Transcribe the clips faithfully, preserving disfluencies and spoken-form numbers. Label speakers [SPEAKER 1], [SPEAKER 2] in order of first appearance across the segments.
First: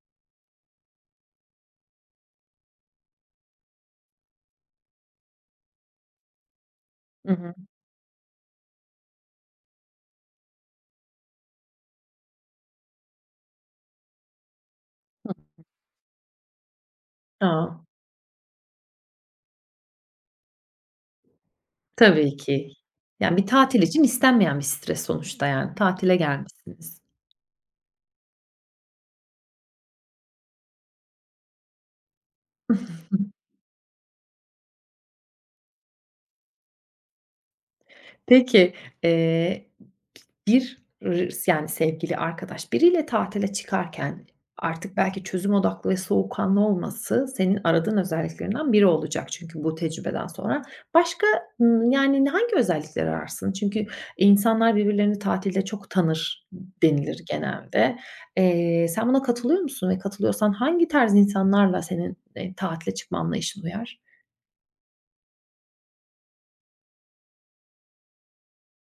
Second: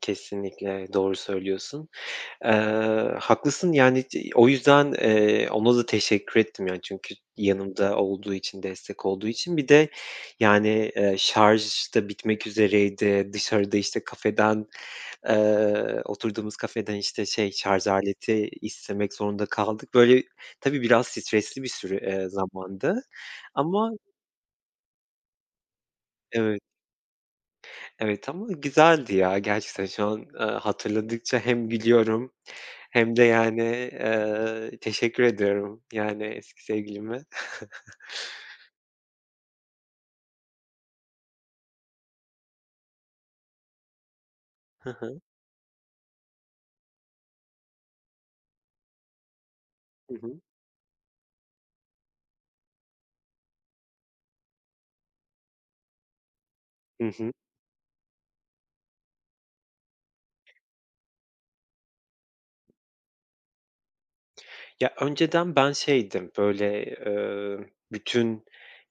[SPEAKER 1] Kesinlikle doğru söylüyorsun. Iıı, haklısın, yani, c o yüzden, eee, ona da teşekkür ettim, yani, çünkü
[SPEAKER 2] I hı.
[SPEAKER 1] yanımda olduğu için, destek olduğu için. Bir de, yani, eee, şarj da bitmek üzereydi. Dışarıda, işte, kafeden,
[SPEAKER 2] Hı hı.
[SPEAKER 1] eee, oturduğumuz kafeden, işte, şey, şarz
[SPEAKER 2] Haa.
[SPEAKER 1] aleti istemek zorunda kaldık. Böyle, tabii biraz stresli bir süre ııı,
[SPEAKER 2] Tabii ki.
[SPEAKER 1] zamandı
[SPEAKER 2] Yani, bir tatil
[SPEAKER 1] ama
[SPEAKER 2] için istenmeyen bir stres sonuçta, yani. Tatile
[SPEAKER 1] Evet.
[SPEAKER 2] gelmişsiniz.
[SPEAKER 1] Evet ama güzeldi, ya. Gerçekten şu an, ııı, hatırladıkça hem gülüyorum hem de, yani, eee, teşekkür ediyorum, yani, eski sevgilime.
[SPEAKER 2] Peki, eee, bir r s yani, sevgili, arkadaş, biriyle tatile çıkarken
[SPEAKER 1] Hı
[SPEAKER 2] artık
[SPEAKER 1] hı.
[SPEAKER 2] belki çözüm odaklı ve soğukkanlı olması senin aradığın özelliklerinden biri olacak çünkü bu
[SPEAKER 1] Hı
[SPEAKER 2] tecrübeden
[SPEAKER 1] hı.
[SPEAKER 2] sonra. Başka, ımm, yani, hangi özellikleri ararsın? Çünkü insanlar birbirlerini tatilde çok tanır
[SPEAKER 1] Hı
[SPEAKER 2] denilir,
[SPEAKER 1] hı.
[SPEAKER 2] genelde. Eee, sen buna katılıyor musun ve katılıyorsan hangi tarz insanlarla senin, eee, tatile çıkma anlayışın uyar?
[SPEAKER 1] Ya, önceden ben şeydim, böyle, ııı, bütün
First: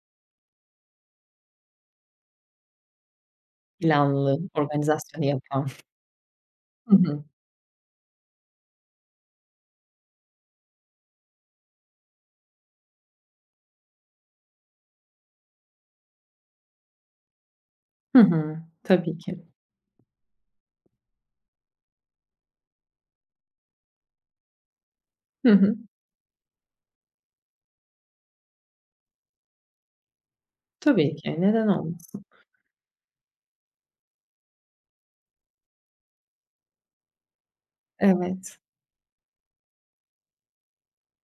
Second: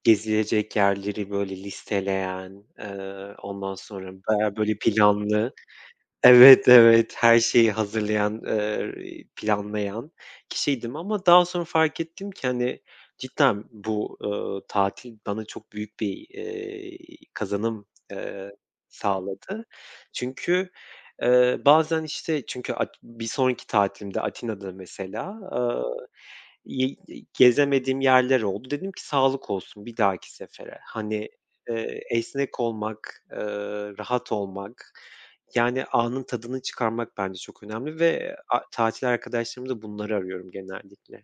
[SPEAKER 1] gezilecek yerleri, böyle, listeleyen, ııı, ondan sonra
[SPEAKER 2] Planlı,
[SPEAKER 1] bayağı, böyle,
[SPEAKER 2] organizasyonu
[SPEAKER 1] planlı
[SPEAKER 2] yapan,
[SPEAKER 1] Evet,
[SPEAKER 2] hı
[SPEAKER 1] evet,
[SPEAKER 2] hı.
[SPEAKER 1] her şeyi hazırlayan, ııı, iii, planlayan kişiydim ama daha sonra fark ettim ki, hani, cidden bu, ııı, tatil bana çok büyük bir, eee, kazanım,
[SPEAKER 2] Hı
[SPEAKER 1] ıııı,
[SPEAKER 2] hı, tabii ki.
[SPEAKER 1] sağladı. Çünkü, eee, bazen, işte, çünkü at bir sonraki tatilimde, Atina'da mesela,
[SPEAKER 2] Hı hı.
[SPEAKER 1] ııı, ye ye gezemediğim yerler oldu. Dedim ki, "Sağlık olsun, bir dahaki sefere."
[SPEAKER 2] Tabii
[SPEAKER 1] Hani,
[SPEAKER 2] ki, neden
[SPEAKER 1] eee,
[SPEAKER 2] olmasın?
[SPEAKER 1] esnek olmak, ııı, rahat olmak, yani, anın tadını çıkarmak bence çok önemli ve
[SPEAKER 2] Evet.
[SPEAKER 1] a tatil arkadaşlarımda bunları arıyorum genellikle.